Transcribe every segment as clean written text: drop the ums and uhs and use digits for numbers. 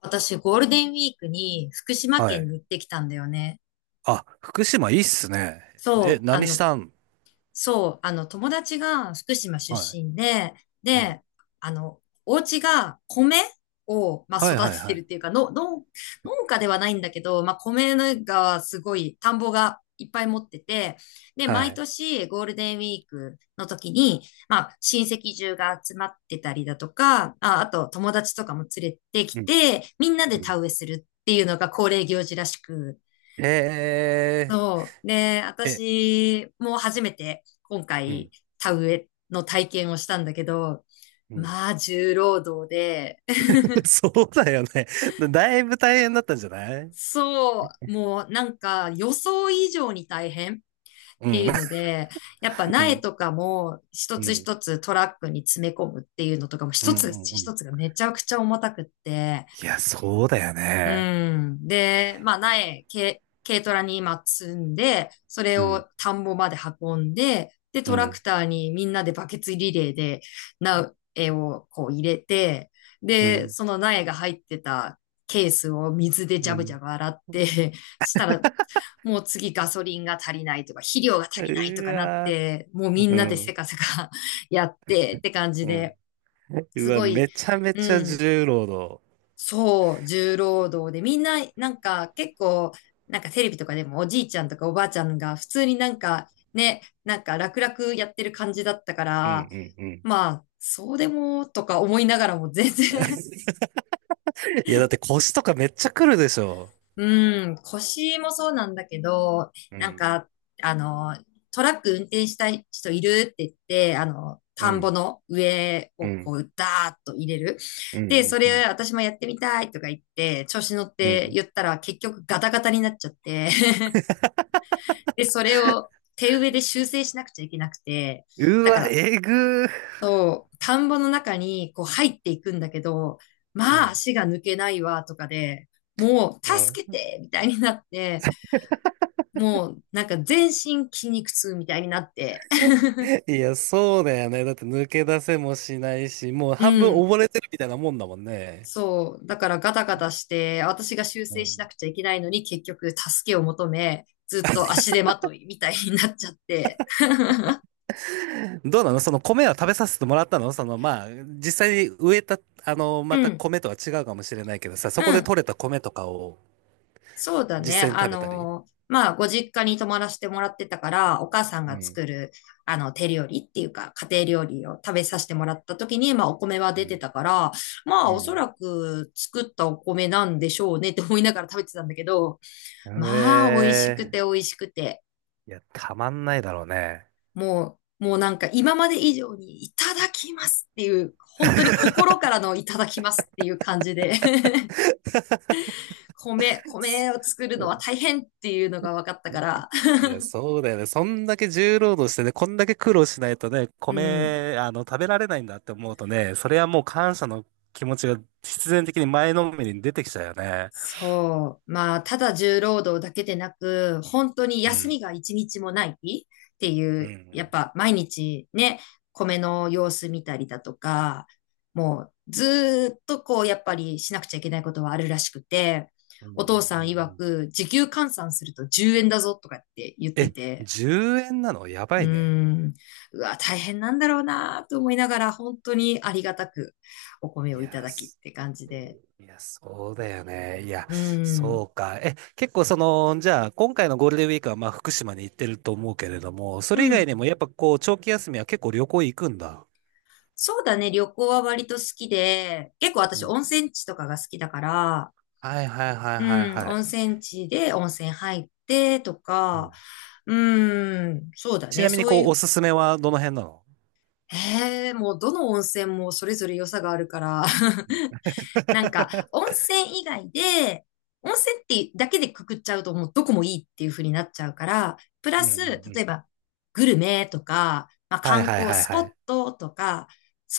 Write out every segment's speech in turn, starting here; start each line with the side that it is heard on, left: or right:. left: 私、ゴールデンウィークに福島
right: は
left: 県
right: い。
left: に行ってきたんだよね。
right: あ、福島いいっすね。え、
left: そう、あ
right: 何し
left: の、
right: たん？
left: そう、友達が福島出
right: はい。
left: 身で、
right: うん。
left: で、あの、お家が米を、まあ、
right: は
left: 育
right: いはい
left: てて
right: は
left: るっ
right: い。
left: ていうか、農家ではないんだけど、まあ、米がすごい、田んぼがいっぱい持ってて、で、
right: は
left: 毎
right: い。
left: 年ゴールデンウィークの時に、まあ、親戚中が集まってたりだとか、あ、あと友達とかも連れてき
right: うん。
left: て、みんな
right: う
left: で
right: ん。
left: 田植えするっていうのが恒例行事らしく、
right: へえ、
left: そう。で、
right: え、
left: 私も初めて今
right: う
left: 回
right: ん。
left: 田植えの体験をしたんだけど、
right: うん。
left: まあ重労働で、
right: そうだよね。だいぶ大変だったんじゃない？
left: そう、もうなんか予想以上に大変っ
right: う
left: て
right: ん。
left: いうので、やっぱ
right: う
left: 苗
right: ん。
left: とかも一
right: う
left: つ
right: ん。
left: 一つトラックに詰め込むっていうのとかも
right: う
left: 一つ
right: ん。うん。
left: 一つがめちゃくちゃ重たくって、
right: いや、そうだよ
left: う
right: ね。
left: ん。で、まあ、軽トラに今積んで、それ
right: うん。
left: を田んぼまで運んで、で、
right: う
left: トラ
right: ん。
left: クターにみんなでバケツリレーで苗をこう入れて、
right: う
left: で、
right: ん。
left: その苗が入ってたケースを水でジ
right: う
left: ャブジ
right: ん。
left: ャブ洗って、したら、もう次ガソリンが足りないとか、肥料が
right: う
left: 足りないとかなっ
right: わ
left: て、もうみ
right: ー、
left: ん
right: う
left: なでせ
right: ん。
left: かせか やってって感じ
right: うん。
left: で、
right: う
left: す
right: わ、
left: ごい、
right: めちゃめ
left: う
right: ちゃ
left: ん。
right: 重労働。
left: そう、重労働で、みんな、なんか結構、なんかテレビとかでもおじいちゃんとかおばあちゃんが普通になんかね、なんか楽々やってる感じだったか
right: うん
left: ら、
right: うんうん。
left: まあ、そうでもとか思いながらも全然。
right: いや、だって腰とかめっちゃくるでしょ。
left: うん、腰もそうなんだけど、
right: う
left: なん
right: ん。
left: か、あの、トラック運転したい人いるって言って、
right: う
left: 田んぼ
right: ん、
left: の上
right: う
left: をこ
right: ん、
left: う、ダーッと入れる。
right: うん、
left: で、
right: う
left: そ
right: ん、うん。
left: れ私もやってみたいとか言って、調子乗っ
right: う
left: て
right: ん。
left: 言ったら結局ガタガタになっちゃって、で、それを手植えで修正しなくちゃいけなくて、
right: う
left: だか
right: わ、
left: ら、
right: えぐー。
left: そう、田んぼの中にこう入っていくんだけど、
right: う
left: まあ
right: ん。
left: 足が抜けないわとかで、もう
right: うん。
left: 助けてみたいになって、もう、なんか全身筋肉痛みたいになって。
right: いや、そうだよね。だって抜け出せもしないし、もう
left: う
right: 半分
left: ん。
right: 溺れてるみたいなもんだもんね。
left: そう。だからガタガタして、私が修
right: う
left: 正しな
right: ん。
left: くちゃいけないのに結局助けを求め、ずっと足手まといみたいになっちゃって。
right: どうなのその米は食べさせてもらったのその、まあ、実際に植えた、
left: う
right: また
left: ん。
right: 米とは違うかもしれないけどさ、
left: う
right: そこで
left: ん。
right: 採れた米とかを
left: そうだね。
right: 実際に食べたり。
left: まあ、ご実家に泊まらせてもらってたから、お母さん
right: う
left: が
right: ん、
left: 作る、手料理っていうか、家庭料理を食べさせてもらった時に、まあ、お米は
right: う
left: 出て
right: ん、
left: たから、まあ、
right: う
left: おそ
right: ん。
left: らく作ったお米なんでしょうねって思いながら食べてたんだけど、
right: う
left: まあ、美味し
right: え
left: くて美
right: ー。
left: 味しくて、
right: いや、たまんないだろうね。
left: もう、もうなんか今まで以上にいただきますっていう、本当に心からのいただきますっていう感じで、 米、米を作るの
right: そ
left: は大変っていうのが分かったから、
right: いや、そうだよね。そんだけ重労働してね、こんだけ苦労しないとね、
left: うん。
right: 米、食べられないんだって思うとね、それはもう感謝の気持ちが必然的に前のめりに出てきちゃうよね。
left: そう。まあ、ただ重労働だけでなく、本当に
right: う
left: 休
right: ん。
left: みが一日もないってい
right: う
left: う、やっ
right: ん。
left: ぱ毎日ね、米の様子見たりだとか、もうずーっとこう、やっぱりしなくちゃいけないことはあるらしくて、
right: うんう
left: お
right: ん
left: 父
right: う
left: さん
right: んう
left: 曰
right: ん。
left: く、時給換算すると10円だぞとかって言って
right: え、
left: て、
right: 10円なのや
left: う
right: ば
left: ー
right: いね。
left: ん、うわ、大変なんだろうなと思いながら、本当にありがたくお米
right: い
left: をいた
right: や、
left: だきっ
right: す
left: て感じで、
right: いや、そうだよね。いや、
left: うー
right: そ
left: ん、
right: うか。え、結構その、じゃあ、今回のゴールデンウィークはまあ福島に行ってると思うけれども、それ以
left: う
right: 外
left: ん。
right: にもやっぱこう、長期休みは結構旅行行くんだ。
left: そうだね、旅行は割と好きで、結構
right: う
left: 私
right: ん。
left: 温泉地とかが好きだから、
right: はいはいはいはい
left: うん、
right: は
left: 温
right: い。
left: 泉地で温泉入ってと
right: う
left: か、
right: ん。
left: うん、そうだ
right: ち
left: ね、
right: なみに、
left: そう
right: こ
left: い
right: う、お
left: う、
right: すすめはどの辺なの？
left: ええ、もうどの温泉もそれぞれ良さがあるから、なんか、温 泉以外で、温泉ってだけでくくっちゃうともうどこもいいっていう風になっちゃうから、プ
right: う
left: ラ
right: んうん
left: ス、例
right: う
left: え
right: ん。
left: ば、グルメとか、まあ、
right: はい
left: 観
right: はい
left: 光
right: はい
left: スポ
right: は
left: ッ
right: い。
left: トとか、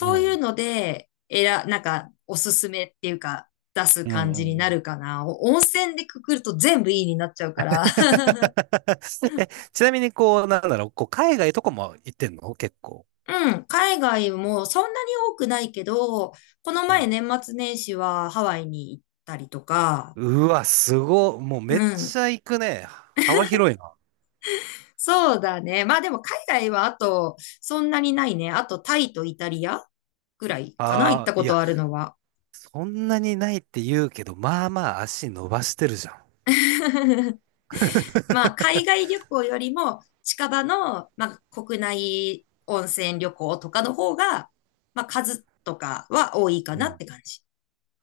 right: う
left: ういう
right: ん。
left: ので、なんか、おすすめっていうか、出す
right: うん
left: 感
right: う
left: じ
right: んう
left: にな
right: ん。
left: るかな。お温泉でくくると全部いいになっちゃうから。
right: え、ちなみに、こう、なんだろう、こう、海外とかも行ってんの結構。
left: うん、海外もそんなに多くないけど、この
right: う
left: 前
right: ん。
left: 年末年始はハワイに行ったりとか、
right: うわ、すご、もう
left: う
right: めっ
left: ん。
right: ちゃ行くね。幅広いな。
left: そうだね。まあでも海外はあと、そんなにないね。あとタイとイタリアぐらいかな、行っ
right: ああ、
left: たこ
right: い
left: と
right: や、
left: あるのは。
right: そんなにないって言うけど、まあまあ足伸ばしてるじゃん。
left: まあ海 外旅行よりも近場の、まあ、国内温泉旅行とかの方が、まあ数とかは多いか
right: う
left: なっ
right: ん。
left: て感じ。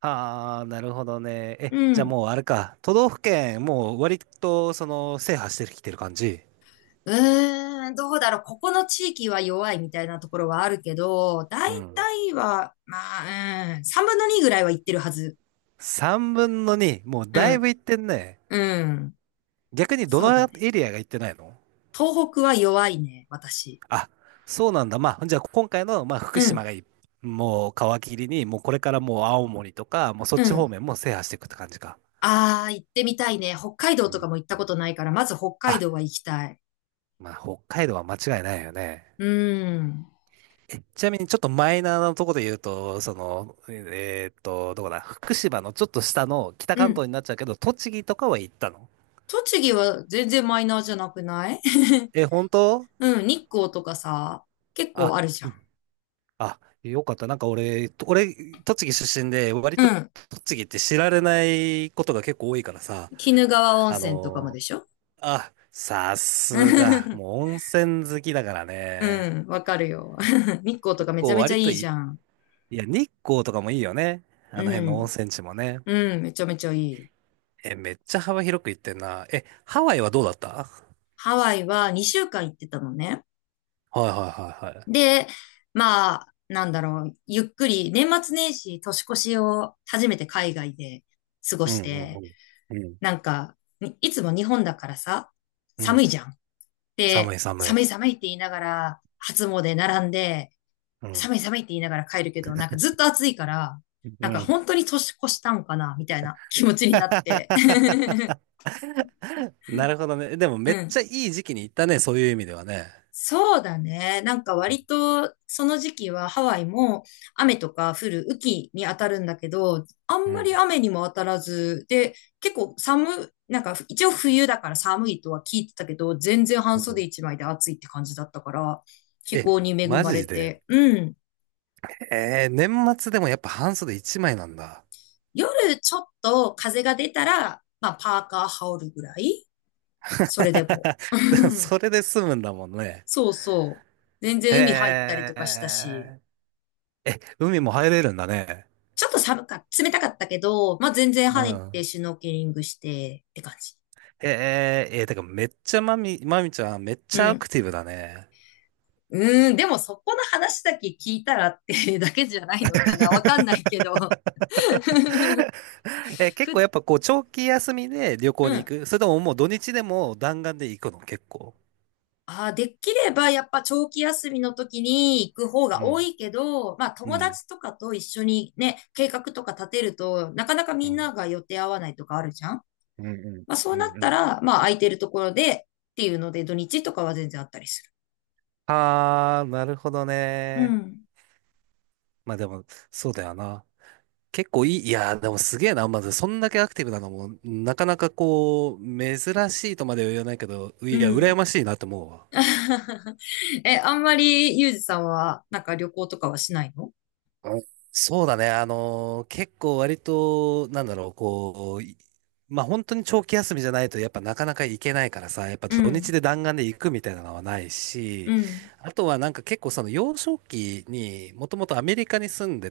right: ああ、なるほどね。え、
left: う
right: じゃあ
left: ん。
right: もうあれか。都道府県、もう割と、その、制覇してきてる感じ。
left: うーん、どうだろう。ここの地域は弱いみたいなところはあるけど、大
right: うん。
left: 体は、まあ、うん、3分の2ぐらいは行ってるはず。
right: 3分の2。もう
left: う
right: だい
left: ん、
right: ぶ行ってんね。
left: うん。
right: 逆にど
left: そう
right: の
left: だね。
right: エリアが行ってないの？
left: 東北は弱いね、私。
right: あ、そうなんだ。まあ、じゃあ今回の、まあ、
left: う
right: 福島
left: ん、
right: がいい、もう皮切りに、もうこれからもう青森とか、もうそ
left: う
right: っち方
left: ん。
right: 面も制覇していくって感じか。
left: あー、行ってみたいね。北海道
right: う
left: とか
right: ん。
left: も行ったことないから、まず北海
right: あ、
left: 道は行きたい。
right: まあ、北海道は間違いないよね。
left: うん。
right: ちなみにちょっとマイナーなところで言うと、その、どこだ、福島のちょっと下の北
left: う
right: 関東
left: ん。
right: になっちゃうけど、栃木とかは行ったの？
left: 栃木は全然マイナーじゃなくない？
right: え、本当？
left: うん、日光とかさ、結構
right: あ、
left: あるじゃ
right: う
left: ん。
right: ん。あ、よかった。なんか俺、栃木出身で、割
left: う
right: と
left: ん。
right: 栃木って知られないことが結構多いからさ、
left: 鬼怒川温
right: あ
left: 泉とかも
right: の、
left: でしょ？
right: あ、さすが、もう温泉好きだから
left: う
right: ね。
left: ん、わかるよ。日光とかめち
right: こ
left: ゃ
right: う
left: めちゃ
right: 割
left: い
right: と
left: い
right: い
left: じ
right: い、
left: ゃん。
right: いや、日光とかもいいよね。
left: う
right: あの辺の温
left: ん。
right: 泉地もね。
left: うん、めちゃめちゃいい。
right: え、めっちゃ幅広く行ってんな。え、ハワイはどうだった？
left: ハワイは2週間行ってたのね。
right: はいはいはいはい。
left: で、まあ、なんだろう、ゆっくり、年末年始、年越しを初めて海外で過ご
right: う
left: し
right: んう
left: て、
right: んうん。
left: なんか、にいつも日本だからさ、
right: うん。う
left: 寒い
right: ん。
left: じゃん。
right: 寒
left: で、
right: い寒い。
left: 寒い寒いって言いながら、初詣並んで、
right: うん。
left: 寒い寒いって言いながら帰るけど、なんかずっと暑いから、
right: う
left: なんか
right: ん。
left: 本当に年越したんかな、みたいな気持ちになって。
right: なるほどね。でも
left: う
right: めっち
left: ん。
right: ゃいい時期に行ったね、そういう意味ではね。
left: そうだね。なんか割とその時期はハワイも雨とか降る雨季に当たるんだけど、あ
right: う
left: んまり
right: ん。
left: 雨にも当たらず、で、結構寒、なんか一応冬だから寒いとは聞いてたけど、全然
right: う
left: 半袖
right: ん。
left: 一枚で暑いって感じだったから、気
right: え、
left: 候に恵
right: マ
left: まれ
right: ジで。
left: て、うん。
right: えー、年末でもやっぱ半袖一枚なんだ。
left: 夜ちょっと風が出たら、まあパーカー羽織るぐらいそれでも。
right: でも それで済むんだもんね。
left: そうそう。全
right: へ
left: 然海入ったりとかしたし。
right: え。え、海も入れるんだね。
left: ちょっと寒か、冷たかったけど、まあ、全然
right: う
left: 入って
right: ん。
left: シュノーケリングしてって感じ。
right: えええー、てかめっちゃまみ、まみちゃんめっ
left: う
right: ちゃア
left: ん。
right: クティブだね。
left: うーん、でもそこの話だけ聞いたらってだけじゃないのかなわかんないけど。
right: え結構
left: ふ、
right: やっぱこう長期休みで旅行
left: う
right: に行
left: ん。
right: くそれとももう土日でも弾丸で行くの結構。
left: あー、できればやっぱ長期休みの時に行く方が
right: う
left: 多
right: ん、
left: いけど、まあ
right: う
left: 友
right: ん、
left: 達とかと一緒にね、計画とか立てると、なかなか
right: う
left: みんな
right: ん、
left: が予定合わないとかあるじゃん。
right: うん、う
left: まあそう
right: ん、う
left: なっ
right: ん。う
left: た
right: ん。
left: ら、まあ空いてるところでっていうので土日とかは全然あったりす
right: ああ、なるほど
left: る。う
right: ね。
left: ん。
right: まあでも、そうだよな。結構いい、いやー、でもすげえな。まず、そんだけアクティブなのも、なかなかこう、珍しいとまでは言わないけど、
left: う
right: いや、羨
left: ん。
right: ましいなって思うわ。
left: え、あんまりユージさんはなんか旅行とかはしないの？
right: あ、そうだね。結構割と、なんだろう、こう、まあ本当に長期休みじゃないと、やっぱなかなか行けないからさ、やっぱ
left: う
right: 土
left: ん、
right: 日で弾丸で行くみたいなのはない
left: う
right: し、
left: ん、
right: あとはなんか結構その幼少期にもともとアメリカに住んで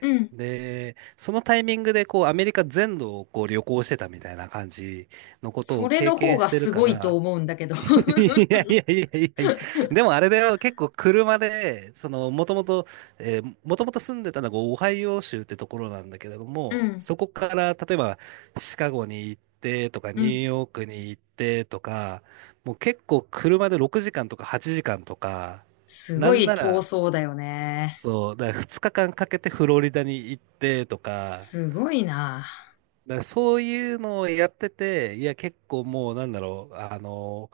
left: うん、
right: で、そのタイミングでこうアメリカ全土をこう旅行してたみたいな感じのこと
left: そ
right: を
left: れ
right: 経
left: の方
right: 験
left: が
right: してる
left: す
right: か
left: ごいと
right: ら、
left: 思うんだけど。
right: いやいやいやいやいや。でもあれだよ、結構車で、その、もともと、もともと住んでたのがオハイオ州ってところなんだけれど
left: う
right: も、
left: ん、
right: そこから、例えば、シカゴに行ってとか、
left: う
right: ニュー
left: ん、
right: ヨークに行ってとか、もう結構車で6時間とか8時間とか、
left: す
right: な
left: ご
right: ん
left: い
right: な
left: 遠
right: ら、
left: そうだよね。
right: そう、だから2日間かけてフロリダに行ってとか、
left: すごいな。
right: だからそういうのをやってて、いや結構もうなんだろう、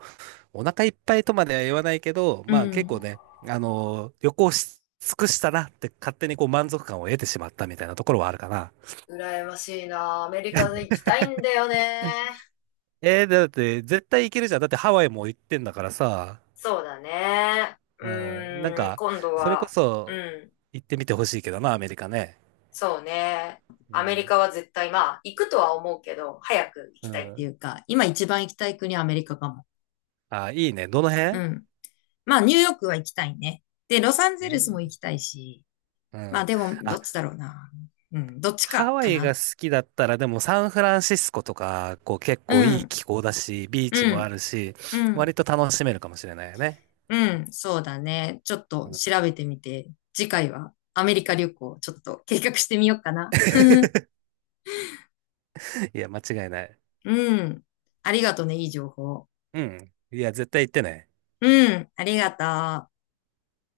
right: お腹いっぱいとまでは言わないけど、
left: う
right: まあ結構
left: ん。
right: ね、旅行し尽くしたなって勝手にこう満足感を得てしまったみたいなところはあるかな。
left: 羨ましいな。アメリカに行きたいんだよね。
right: えー、だって絶対行けるじゃん。だってハワイも行ってんだからさ。
left: そうだね。う
right: うん、なん
left: ーん、
right: か、
left: 今度
right: それこ
left: は、う
right: そ
left: ん。
right: 行ってみてほしいけどな、アメリカね。
left: そうね。
right: う
left: アメリ
right: ん。
left: カは絶対、まあ、行くとは思うけど、早く行
right: う
left: きたい。ってい
right: ん。
left: うか、今一番行きたい国はアメリカかも。
right: あ、いいね。どの
left: う
right: 辺？
left: ん。まあ、ニューヨークは行きたいね。で、ロサンゼ
right: い
left: ルス
right: い。
left: も行きたいし。
right: う
left: まあ、
right: ん。
left: でも、ど
right: あ、
left: っちだろうな。うん、どっち
right: ハ
left: か、
right: ワ
left: か
right: イが
left: な。
right: 好きだったら、でもサンフランシスコとか、こう結
left: う
right: 構いい
left: ん、
right: 気候だし、ビーチ
left: う
right: もあ
left: ん、
right: るし、
left: うん、
right: 割と楽しめるかもしれないよね。
left: うん、そうだね。ちょっ
right: う
left: と
right: ん。
left: 調べてみて、次回はアメリカ旅行、ちょっと計画してみようかな。
right: いや、間違いない。
left: うん、ありがとね、いい情報。
right: うん。いや、絶対行ってね。
left: うん、ありがとう。